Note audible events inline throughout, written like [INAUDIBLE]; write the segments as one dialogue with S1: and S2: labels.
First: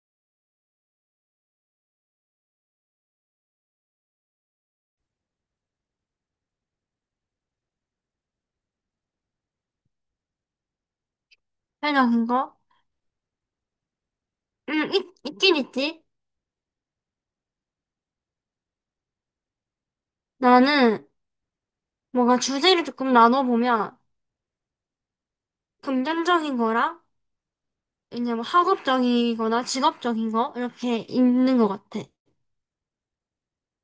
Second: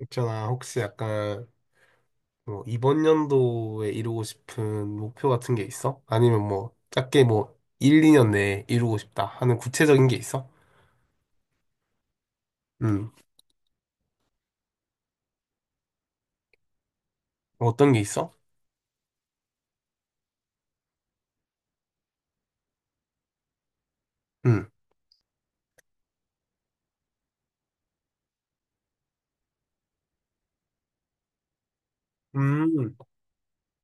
S1: 있잖아, 혹시 약간 뭐 이번 연도에 이루고 싶은 목표 같은 게 있어? 아니면 뭐 작게 뭐 1, 2년 내에 이루고 싶다 하는 구체적인 게 있어?
S2: 해니나 그거?
S1: 음,
S2: 응, 있, 있긴 있지.
S1: 어떤 게 있어?
S2: 나는 뭔가 주제를 조금 나눠보면
S1: 음,
S2: 금전적인 거랑 이제 뭐 학업적이거나 직업적인 거 이렇게 있는 것 같아.
S1: 음,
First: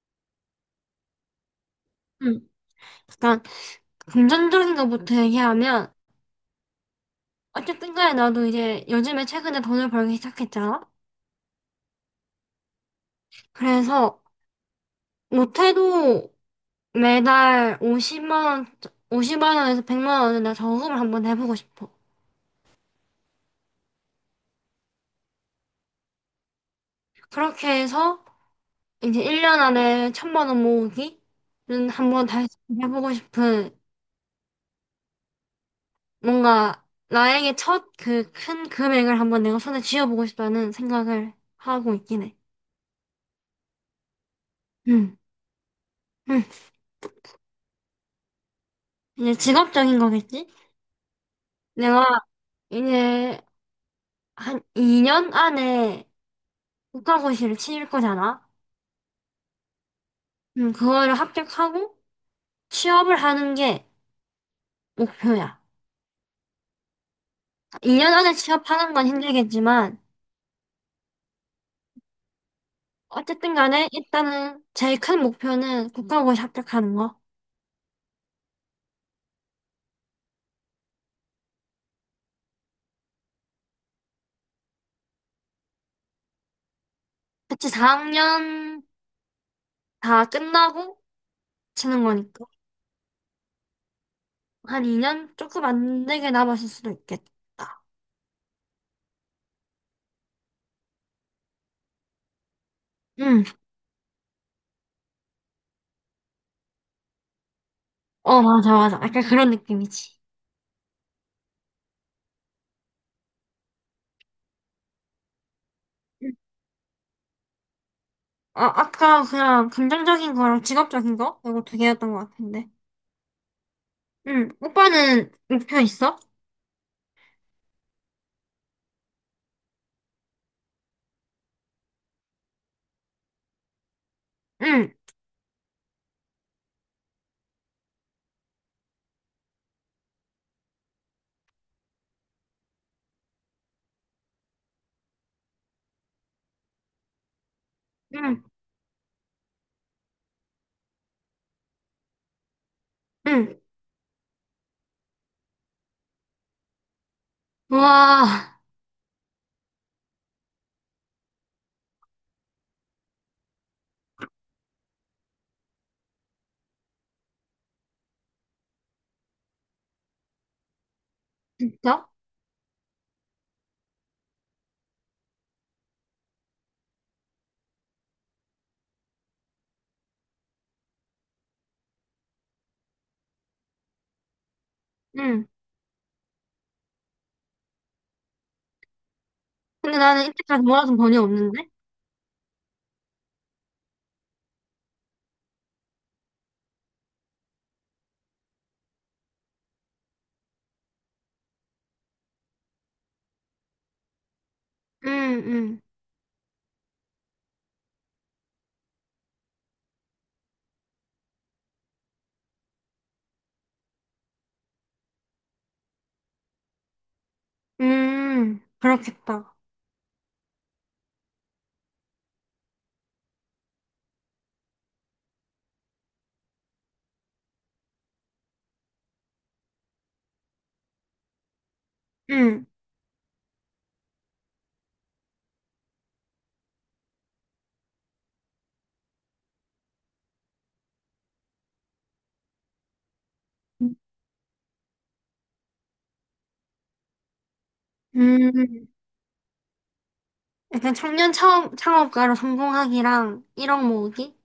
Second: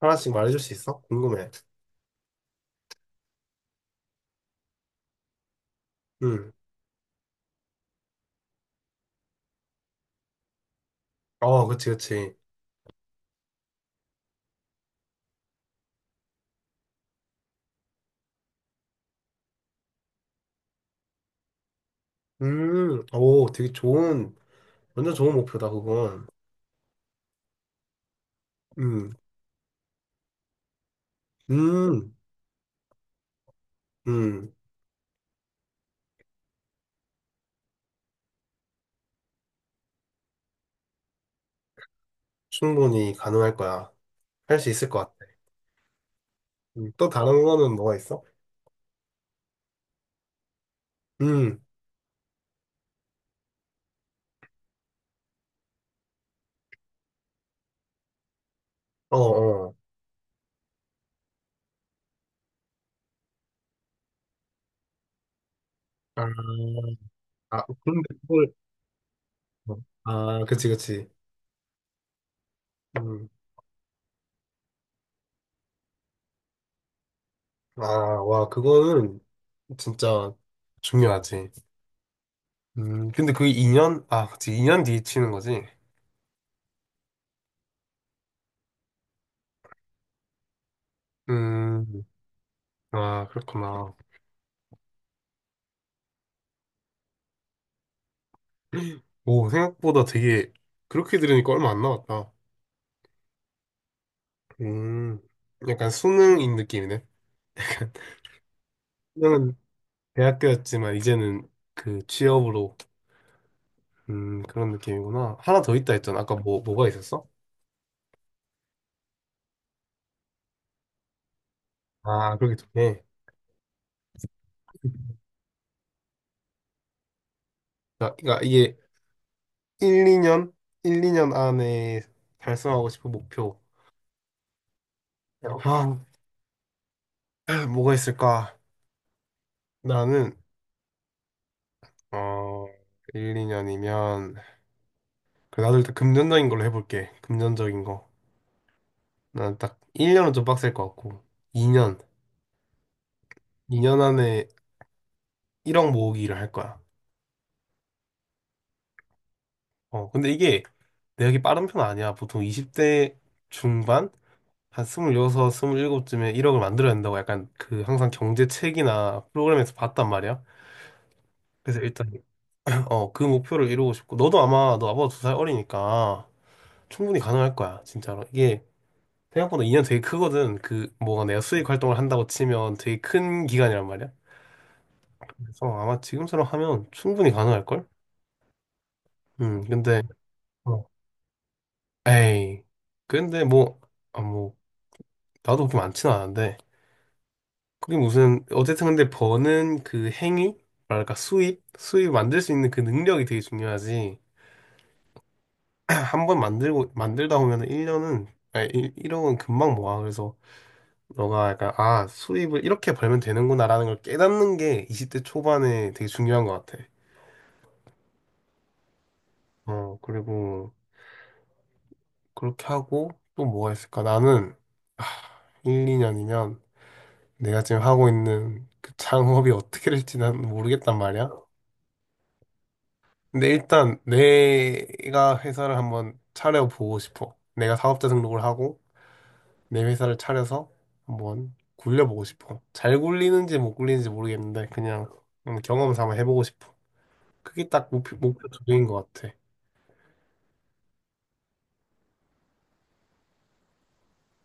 S1: 하나씩 말해줄 수 있어? 궁금해.
S2: 응. 약간 금전적인 거부터 얘기하면
S1: 음,
S2: 어쨌든 간에 나도 이제 요즘에 최근에 돈을 벌기 시작했잖아.
S1: 어, 그치, 그치.
S2: 그래서 못해도 매달 50만 원, 50만 원에서 100만 원을 나 저금을 한번 해보고 싶어.
S1: 오, 되게 좋은, 완전 좋은 목표다, 그건.
S2: 그렇게 해서
S1: 음,
S2: 이제 1년 안에 1,000만 원 모으기는
S1: 음,
S2: 한번 다시 해보고 싶은
S1: 음,
S2: 뭔가 나에게 첫 그 큰 금액을 한번 내가 손에 쥐어보고 싶다는 생각을 하고 있긴 해.
S1: 충분히 가능할 거야. 할 수 있을 것 같아.
S2: 음, 음.
S1: 또 다른 거는 뭐가 있어?
S2: 이제 직업적인 거겠지?
S1: 음,
S2: 내가 이제 한 2년 안에 국가고시를 치를 거잖아.
S1: 어, 어.
S2: 그거를 합격하고 취업을 하는 게 목표야.
S1: 아, 아, 그런데
S2: 2년 안에
S1: 그걸,
S2: 취업하는 건
S1: 어.
S2: 힘들겠지만
S1: 아, 그치, 그치. 음.
S2: 어쨌든 간에 일단은 제일 큰 목표는 국가고시 합격하는 거.
S1: 아, 와, 그거는 진짜 중요하지. 근데 그 2년? 아, 그치, 2년 뒤에 치는 거지.
S2: 그치, 4학년 다 끝나고
S1: 음,
S2: 치는 거니까.
S1: 아, 그렇구나.
S2: 한 2년? 조금 안 되게 남았을 수도 있겠다.
S1: 오, 생각보다 되게, 그렇게 들으니까 얼마 안 남았다.
S2: 응,
S1: 음, 약간 수능인 느낌이네.
S2: 어, 맞아, 맞아. 약간 그런
S1: 수능은
S2: 느낌이지.
S1: 대학교였지만, 이제는 그 취업으로, 그런 느낌이구나. 하나 더 있다 했잖아.
S2: 응.
S1: 아까 뭐가 있었어?
S2: 아, 아까 그냥 긍정적인 거랑 직업적인 거? 이거 두 개였던 것
S1: 아, 그러게
S2: 같은데.
S1: 좋네.
S2: 응, 오빠는 목표 있어?
S1: 그러니까 이게 1, 2년? 1, 2년 안에 달성하고 싶은 목표.
S2: 응,
S1: 아, 뭐가 있을까? 나는, 어, 1, 2년이면, 나도 일단 금전적인 걸로 해볼게. 금전적인 거.
S2: 응,
S1: 난 딱 1년은 좀 빡셀 것 같고, 2년.
S2: 응.
S1: 2년 안에 1억 모으기를 할 거야.
S2: 우와,
S1: 어, 근데 이게 내역이 빠른 편 아니야. 보통 20대 중반? 한 26, 27쯤에 1억을 만들어야 된다고 약간 그 항상 경제 책이나 프로그램에서 봤단 말이야. 그래서 일단
S2: 진짜?
S1: 어, 그 목표를 이루고 싶고, 너도 아마, 너 아빠가 두 살 어리니까 충분히 가능할 거야, 진짜로. 이게 생각보다 2년 되게 크거든. 그, 뭐가 내가 수익 활동을 한다고 치면 되게 큰 기간이란 말이야.
S2: 응.
S1: 그래서 아마 지금처럼 하면 충분히 가능할걸?
S2: 근데
S1: 근데,
S2: 나는 이때까지
S1: 어,
S2: 모아둔 돈이 없는데?
S1: 에이. 근데 뭐, 아, 뭐, 나도 그렇게 많지는 않은데, 그게 무슨, 어쨌든 근데 버는 그 행위? 뭐랄까, 수입? 수입 만들 수 있는 그 능력이 되게 중요하지.
S2: 응, 응.
S1: 한 번 만들고 만들다 보면은 1년은 아니 1억은 금방 모아. 그래서 너가 약간 아, 수입을 이렇게 벌면 되는구나라는 걸 깨닫는 게 20대 초반에 되게 중요한 것 같아.
S2: 그렇겠다.
S1: 어, 그리고 그렇게 하고 또 뭐가 있을까? 나는 아, 1, 2년이면 내가 지금 하고 있는 그 창업이 어떻게 될지 난 모르겠단 말이야.
S2: 응,
S1: 근데 일단 내가 회사를 한번 차려보고 싶어. 내가 사업자 등록을 하고 내 회사를 차려서 한번 굴려보고 싶어. 잘 굴리는지 못 굴리는지 모르겠는데 그냥 경험 삼아 해보고 싶어. 그게 딱 목표, 목표 두 개인
S2: 응
S1: 것 같아.
S2: 약간 청년 창업, 창업가로 성공하기랑 1억 모으기?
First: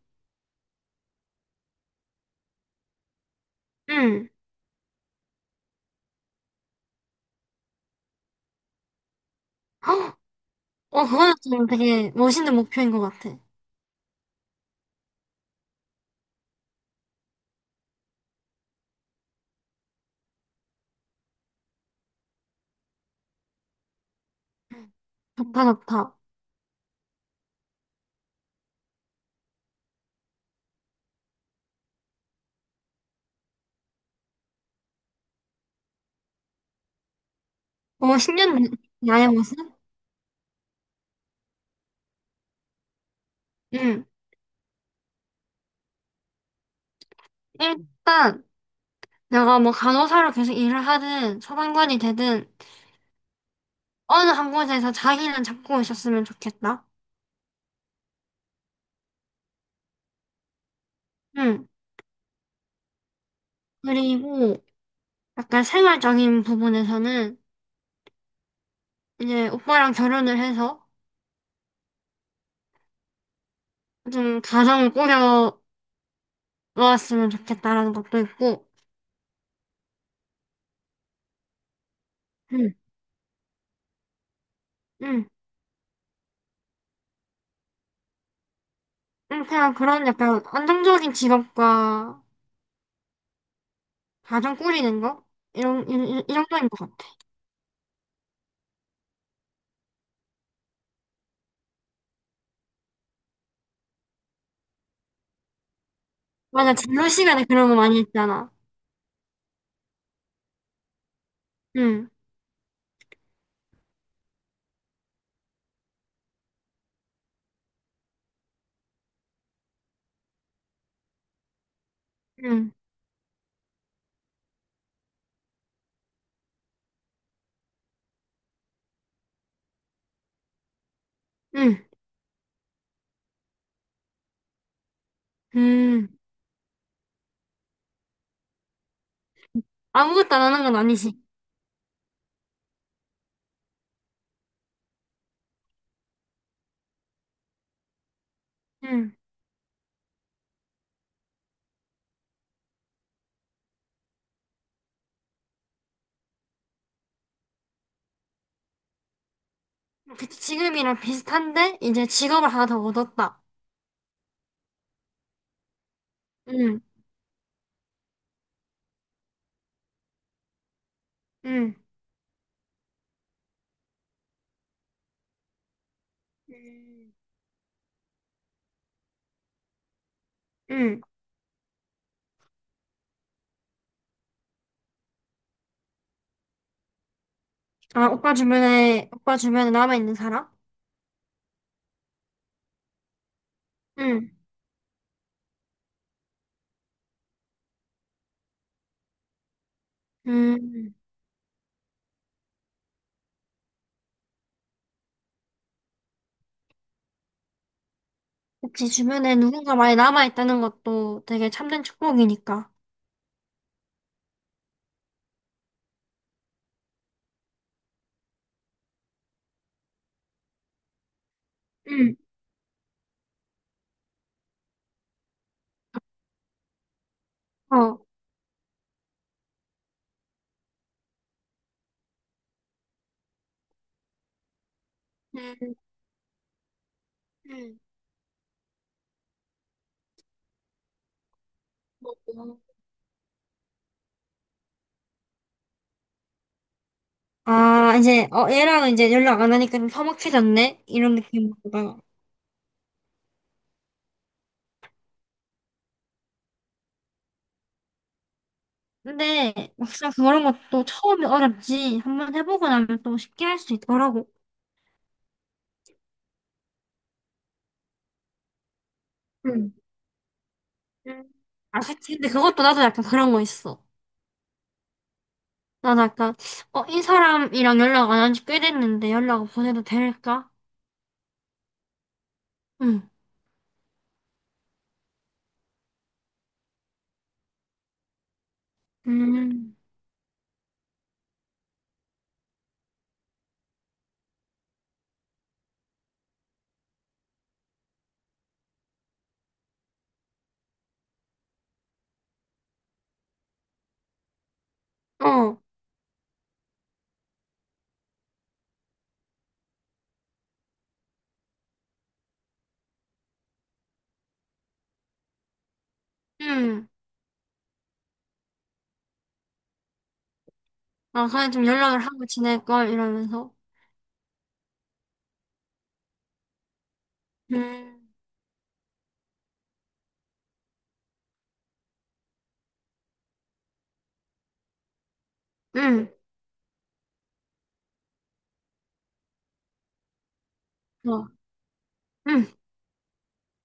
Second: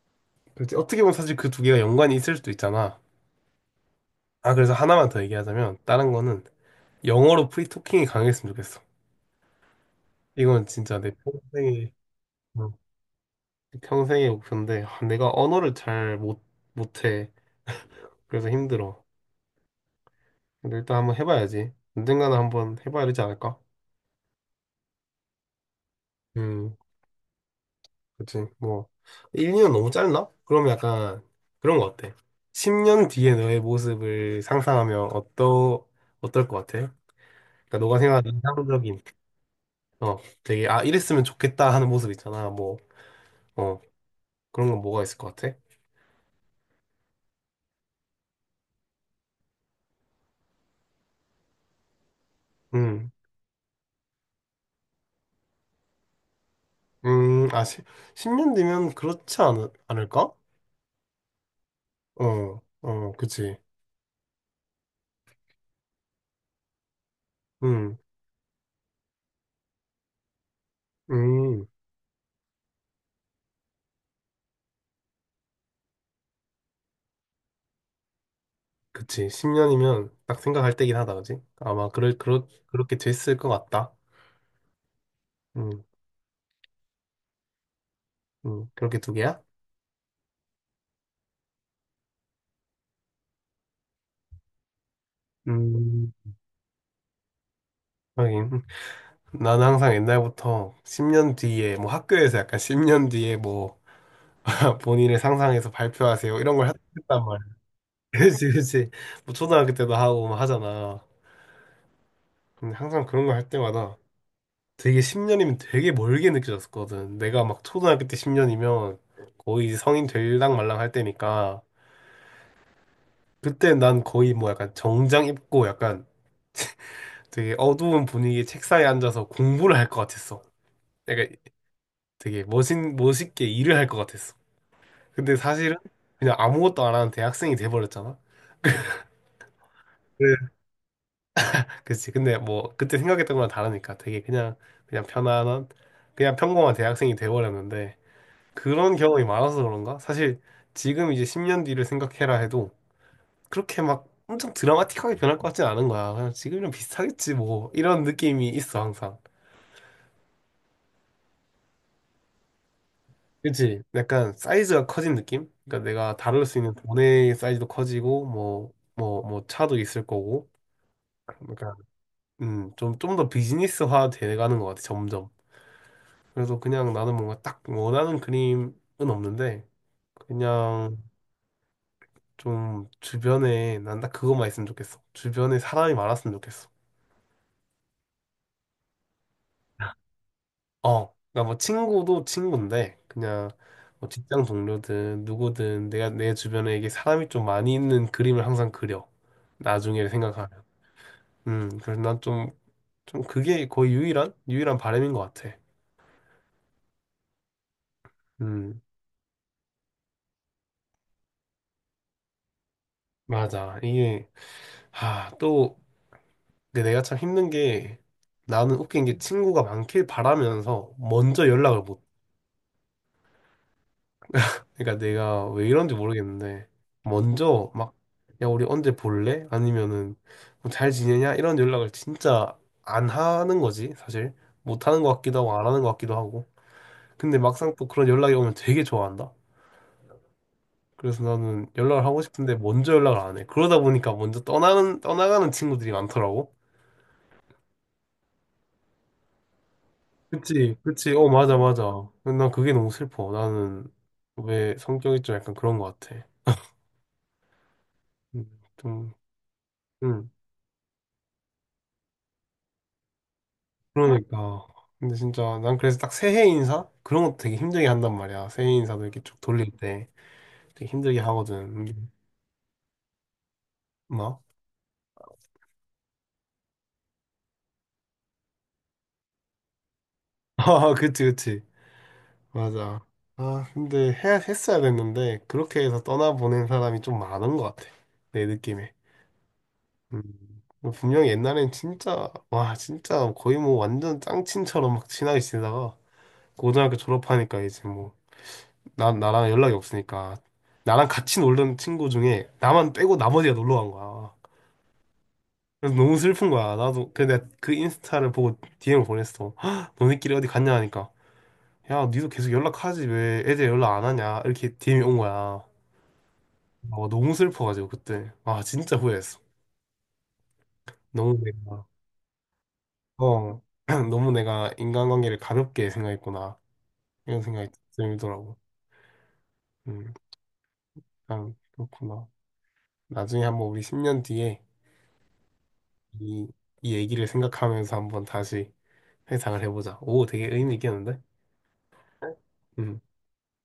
S1: 그렇지. 어떻게 보면 사실 그 두 개가 연관이 있을 수도 있잖아.
S2: 응.
S1: 아, 그래서 하나만 더 얘기하자면 다른 거는 영어로 프리토킹이 강했으면 좋겠어.
S2: 헉!
S1: 이건 진짜
S2: 어,
S1: 내
S2: 그거는 좀
S1: 평생의
S2: 되게 멋있는
S1: 어,
S2: 목표인 것 같아.
S1: 평생의 목표인데 아, 내가 언어를 잘 못, 못해. 그래서 힘들어. 근데 일단 한번 해봐야지. 언젠가는 한번 해봐야 되지 않을까?
S2: 좋다, 좋다.
S1: 음. 그치. 뭐, 1년 너무 짧나? 그럼 약간 그런 거 어때? 10년 뒤에 너의 모습을 상상하면 어떨 것 같아? 그러니까 너가
S2: 어,
S1: 생각하는
S2: 10년
S1: 이상적인,
S2: 나의 모습?
S1: 어, 되게, 아, 이랬으면 좋겠다 하는 모습 있잖아. 뭐, 어,
S2: 응.
S1: 그런 건 뭐가 있을 것 같아?
S2: 일단, 내가 뭐 간호사로 계속 일을 하든, 소방관이 되든,
S1: 음,
S2: 어느 한 곳에서 자기는 잡고 있었으면 좋겠다.
S1: 아, 10, 년 뒤면 그렇지 않을까?
S2: 응.
S1: 어, 어, 그치.
S2: 그리고, 약간 생활적인 부분에서는,
S1: 음,
S2: 이제 오빠랑 결혼을 해서,
S1: 음,
S2: 좀 가정을 꾸려왔으면 좋겠다라는 것도 있고,
S1: 그치. 10년이면 딱 생각할 때긴 하다, 그치? 아마 그렇게 됐을 것 같다.
S2: 응,
S1: 음, 그렇게 두 개야?
S2: 응, 그냥 그런 약간 안정적인 직업과 가정 꾸리는 거? 이런, 이,
S1: 음,
S2: 이 정도인 것 같아.
S1: 하긴. 나는 항상 옛날부터 10년 뒤에, 뭐 학교에서 약간 10년 뒤에 뭐 [LAUGHS] 본인을 상상해서 발표하세요. 이런 걸
S2: 맞아, 진로
S1: 했단
S2: 시간에
S1: 말이야.
S2: 그런 거 많이
S1: [LAUGHS]
S2: 했잖아.
S1: 그치, 그치. 뭐 초등학교 때도 하고 막 하잖아.
S2: 응,
S1: 근데 항상 그런 거 할 때마다 되게 10년이면 되게 멀게 느껴졌거든. 내가 막 초등학교 때 10년이면 거의 이제 성인 될랑 말랑 할 때니까.
S2: 응,
S1: 그때 난 거의 뭐 약간 정장 입고 약간 되게 어두운 분위기 책상에 앉아서 공부를 할 것 같았어.
S2: 응,
S1: 되게 멋있게 일을 할 것 같았어. 근데 사실은
S2: 응.
S1: 그냥 아무것도 안 하는 대학생이 돼버렸잖아.
S2: 아무것도
S1: 그래.
S2: 안 하는 건 아니지.
S1: 그치. 근데 뭐 그때 생각했던 거랑 다르니까 되게 그냥 그냥 편안한 그냥 평범한 대학생이 돼버렸는데 그런
S2: 응.
S1: 경험이 많아서 그런가? 사실 지금 이제 10년 뒤를 생각해라 해도 그렇게 막 엄청 드라마틱하게 변할 것 같진 않은 거야. 그냥 지금이랑 비슷하겠지 뭐 이런 느낌이 있어 항상.
S2: 그치, 지금이랑 비슷한데, 이제 직업을 하나 더 얻었다.
S1: 그치? 약간 사이즈가 커진 느낌? 그러니까 내가 다룰 수 있는
S2: 응,
S1: 돈의 사이즈도 커지고 뭐 차도 있을 거고 그러니까
S2: 응,
S1: 음좀 좀좀 더 비즈니스화 돼가는 것 같아 점점. 그래서 그냥
S2: 음.
S1: 나는 뭔가 딱 원하는 그림은 없는데 그냥
S2: 응.
S1: 좀 주변에 난 딱 그것만 있으면 좋겠어. 주변에 사람이 많았으면 좋겠어.
S2: 아, 오빠 주변에, 오빠 주변에 남아있는 사람?
S1: 어, 그러니까 뭐 친구도 친구인데 그냥 뭐
S2: 응,
S1: 직장 동료든 누구든 내가 내 주변에 이게 사람이 좀 많이 있는 그림을 항상 그려. 나중에 생각하면.
S2: 응.
S1: 그래서 난 좀 그게 거의 유일한 바람인 것 같아. 음,
S2: 그치, 주변에 누군가 많이 남아있다는 것도 되게 참된 축복이니까.
S1: 맞아. 이게 아, 또 근데 내가 참 힘든 게 나는 웃긴 게 친구가 많길 바라면서 먼저 연락을 못 해.
S2: 응.
S1: 그러니까 내가 왜 이런지 모르겠는데 먼저 막
S2: 어.
S1: 야 우리 언제 볼래? 아니면은 뭐잘 지내냐? 이런 연락을 진짜 안 하는 거지 사실. 못 하는 것 같기도 하고 안
S2: 음,
S1: 하는 것 같기도 하고 근데 막상
S2: 음.
S1: 또 그런 연락이 오면 되게 좋아한다. 그래서 나는 연락을 하고 싶은데 먼저 연락을 안 해. 그러다 보니까 먼저 떠나는 떠나가는 친구들이 많더라고.
S2: 아, 이제, 어, 얘랑 이제 연락 안 하니까 좀
S1: 그치,
S2: 서먹해졌네?
S1: 그치,
S2: 이런 느
S1: 어,
S2: 낌으
S1: 맞아,
S2: 로
S1: 맞아.
S2: 다
S1: 난 그게 너무 슬퍼. 나는 왜 성격이 좀 약간 그런 것 같아. 음, 좀.
S2: 근데 막상
S1: 음.
S2: 그런 것도 처음이 어렵지. 한 번 해보고 나면 또 쉽게 할 수 있더라고.
S1: 그러니까. 근데 진짜 난 그래서 딱 새해 인사? 그런 것도 되게 힘들게 한단 말이야. 새해 인사도 이렇게 쭉 돌릴
S2: 응.
S1: 때 되게 힘들게
S2: 음.
S1: 하거든.
S2: 아,
S1: 음,
S2: 그치. 근데 그것도 나도 약간 그런 거 있어.
S1: 뭐?
S2: 나도 약간, 어, 이 사람이랑 연락 안 한 지 꽤 됐는데 연락을 보내도 될까?
S1: [LAUGHS] 아, 그치, 그치.
S2: 응.
S1: 맞아. 아, 근데 했어야 됐는데 그렇게 해서 떠나보낸 사람이 좀 많은 것 같아. 내 느낌에.
S2: 음.
S1: 음. 뭐 분명히 옛날엔 진짜, 와, 진짜 거의 뭐 완전 짱친처럼 막 친하게 지내다가 고등학교 졸업하니까 이제 뭐, 나랑 연락이 없으니까 나랑 같이 놀던 친구 중에 나만 빼고 나머지가 놀러 간 거야.
S2: 어,
S1: 그래서 너무 슬픈 거야. 나도 근데 내가 그 인스타를 보고 DM을 보냈어. "헉, 너네끼리 어디 갔냐?" 하니까 "야, 니도 계속 연락하지 왜 애들 연락 안 하냐?" 이렇게 DM이 온 거야.
S2: 응.
S1: 어, 너무 슬퍼가지고 그때 아 진짜 후회했어.
S2: 아,
S1: 너무
S2: 그냥 좀
S1: 내가,
S2: 연락을 하고 지낼걸, 이러면서.
S1: 어, [CLEARS THROAT] 너무 내가 인간관계를 가볍게 생각했구나 이런 생각이
S2: 음.
S1: 들더라고. 음, 참 그렇구나. 나중에 한번 우리 10년 뒤에
S2: 응.
S1: 이, 이 얘기를 생각하면서 한번 다시 회상을 해보자. 오, 되게 의미 있겠는데?
S2: 좋아. 응.
S1: 음.